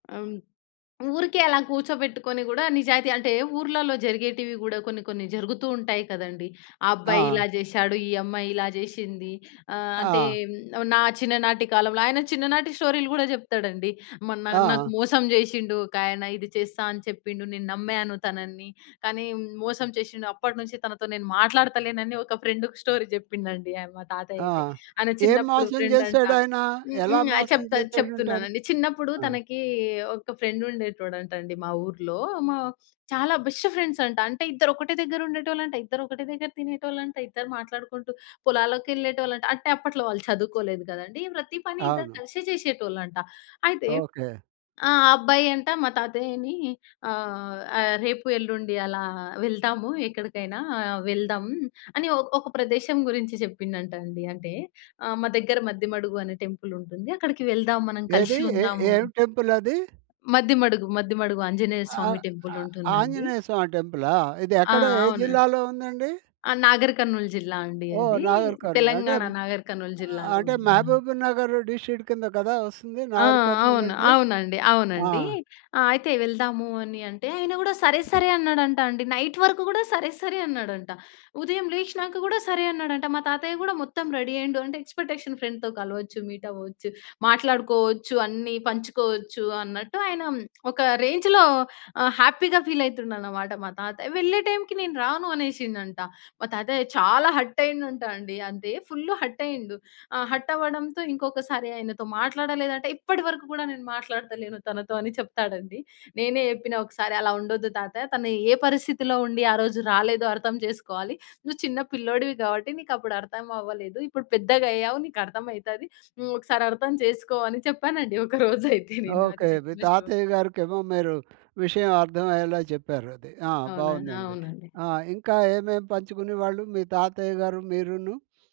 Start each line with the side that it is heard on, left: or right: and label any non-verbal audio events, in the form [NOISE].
left: ఆ! హ్మ్. ఊరికే అలా కూర్చోబెట్టుకొని గూడా నిజాయితీ అంటే ఊర్లల్లో జరిగేటివి గూడా కొన్ని, కొన్ని జరుగుతూ ఉంటాయి కదండీ. ఆ అబ్బాయి
right: ఆ!
left: ఇలా జేషాడు, ఈ అమ్మాయి ఇలా జేషింది. ఆహ్, అంటే
right: ఆ!
left: హ్మ్, నువ్వు నా చిన్ననాటి కాలంలో. ఆయన చిన్ననాటి స్టోరీలు గూడా జెప్తడండి. "మొన్న నాకు
right: ఆ!
left: మోసం జేషిండు ఒకాయన. ఇది చేస్తా అని చెప్పిండు, నేను నమ్మాను తనని కానీ హ్మ్, మోసం చేషిండు. అప్పటినుంచి తనతో నేను మాట్లాడతలేనని" ఒక ఫ్రెండుకు స్టోరీ జెప్పిండండి ఆహ్, మా
right: ఆ!
left: తాతయ్యయితే. ఆయన
right: ఏం
left: చిన్నప్పుడు
right: మోసం
left: ఫ్రెండంట.
right: చేసాడాయన?
left: హ్మ్.
right: ఎలా
left: హ్మ్. ఆ!
right: మోసం
left: చెప్తా
right: చేసాడంటారు?
left: చెప్తున్నానండి. చిన్నప్పుడు
right: ఆ!
left: తనకి ఒక ఫ్రెండుండేటోడంటండి మా ఊర్లో. మా చాలా బెస్ట్ ఫ్రెండ్స్ అంట. అంటే ఇద్దరొకటే దెగ్గరుండేటోళ్ళంట. ఇద్దరొకటే దెగ్గర తినేటోళ్ళంట. ఇద్దరు మాట్లాడుకుంటూ పొలాలకెళ్ళేటోళ్ళంట. అంటే, అప్పట్లో వాళ్ళు చదువుకోలేదు కదండీ. ప్రతీ పని ఇద్దరు
right: అవును.
left: కలిసే చేషేటోళ్ళంట. అయితే,
right: ఓకే.
left: ఆ అబ్బాయంట మా తాతయ్యని ఆహ్, ఆహ్, "రేపు, ఎల్లుండి అలా వెళ్దాము, ఎక్కడికైనా వెళ్దాం." అని ఒ ఒక ప్రదేశం గురించి చెప్పిండంటండి. అంటే, ఆహ్, మా దెగ్గర మద్దెమడుగు అనే టెంపులుంటుంది. అక్కడికి వెళ్దాం మనం
right: ఏదీ?
left: కలిషి
right: ఏ
left: ఉందాము
right: ఏం టెంపులది?
left: మద్దిమడుగు, మద్దిమడుగు ఆంజనేయ
right: ఆ
left: స్వామి
right: ఆ
left: టెంపులుంటుందండి.
right: ఆంజనేయ సామి టెంపులా? ఇది
left: ఆ!
right: ఎక్కడ, ఏ
left: అవున
right: జిల్లాలో ఉందండి?
left: ఆ! నాగరి కర్నూల్ జిల్లా అండి
right: ఓహ్!
left: అది.
right: నాగర్ కర్నూల్ అంటే,
left: తెలంగాణ
right: హ్మ్,
left: నాగర్ కర్నూల్
right: ఆహ్,
left: జిల్లాలో
right: అంటే
left: ఉంటుందండి.
right: మహబూబ్ నగరు డిషీటు కింద గదా వస్తుంది?
left: ఆ!
right: నాగర్
left: అవును.
right: కర్నూలంటే?
left: అవునండి.
right: ఆ!
left: అవునండి. ఆహ్, అయితే వెళ్దాము అని అంటే, ఆయన గూడా, "సరే. సరే." అన్నాడంటాండి. నైట్ వరకు గూడా, "సరే. సరే." అన్నాడంట. ఉదయం లేచినాక గూడా, "సరే." అన్నాడంట. మా తాతయ్య కూడా మొత్తం రెడీ అయ్యిండు. అంటే, ఎక్స్పెటేషను ఫ్రెండ్‌తో కలవచ్చు, మీటవ్వొచ్చు, మాట్లాడుకోవచ్చు అన్ని పంచుకోవచ్చు అన్నట్టు ఆయనం [SMACKS LIPS] ఒక రేంజులో ఆహ్, హ్యాపీగా ఫీలయితుండనమాట మా తాతయ్య. వెళ్ళే టైంకి, "నేను రాను." అనేసిండంట. మా తాతయ్య చాలా హర్టయిండంటాండి, అంటే, ఫుల్లు హర్టయ్యిండు. ఆహ్, హర్టవ్వడంతో, ఇంకొకసారి ఆయనతో మాట్లాడలేదంట, "ఇప్పడి వరకు గూడా నేను మాట్లాడతలేను తనతో." అని చెప్తాడుండి. నేనే చెప్పిన ఒకసారి, "అలా ఉండొద్దు తాతయ, తను ఏ పరిస్థితిలో ఉండి, ఆ రోజు రాలేదో అర్థం చేసుకోవాలి. నువ్వు చిన్న పిల్లోడివి గాబట్టి నీకప్పుడు అర్థం అవ్వలేదు. ఇప్పుడు పెద్దగయ్యావు, నీకర్థం అయితాది. నువ్వొకసారి అర్థం చేసుకో." అని చెప్పానండి, ఒక రోజయితే నేను. అది
right: ఓకే. మీ
left: చెప్పిన స్టో
right: తాతయ్య గారికేమో మీరు విషయం అర్ధమయ్యేలా చెప్పారది. ఆహ్,
left: అవునా!
right: బాగుందండి.
left: అవునండి.
right: ఆహ్, ఇంకా ఏమేమేం పంచుకునే వాళ్ళు? మీ తాతయ్య గారు, మీరును.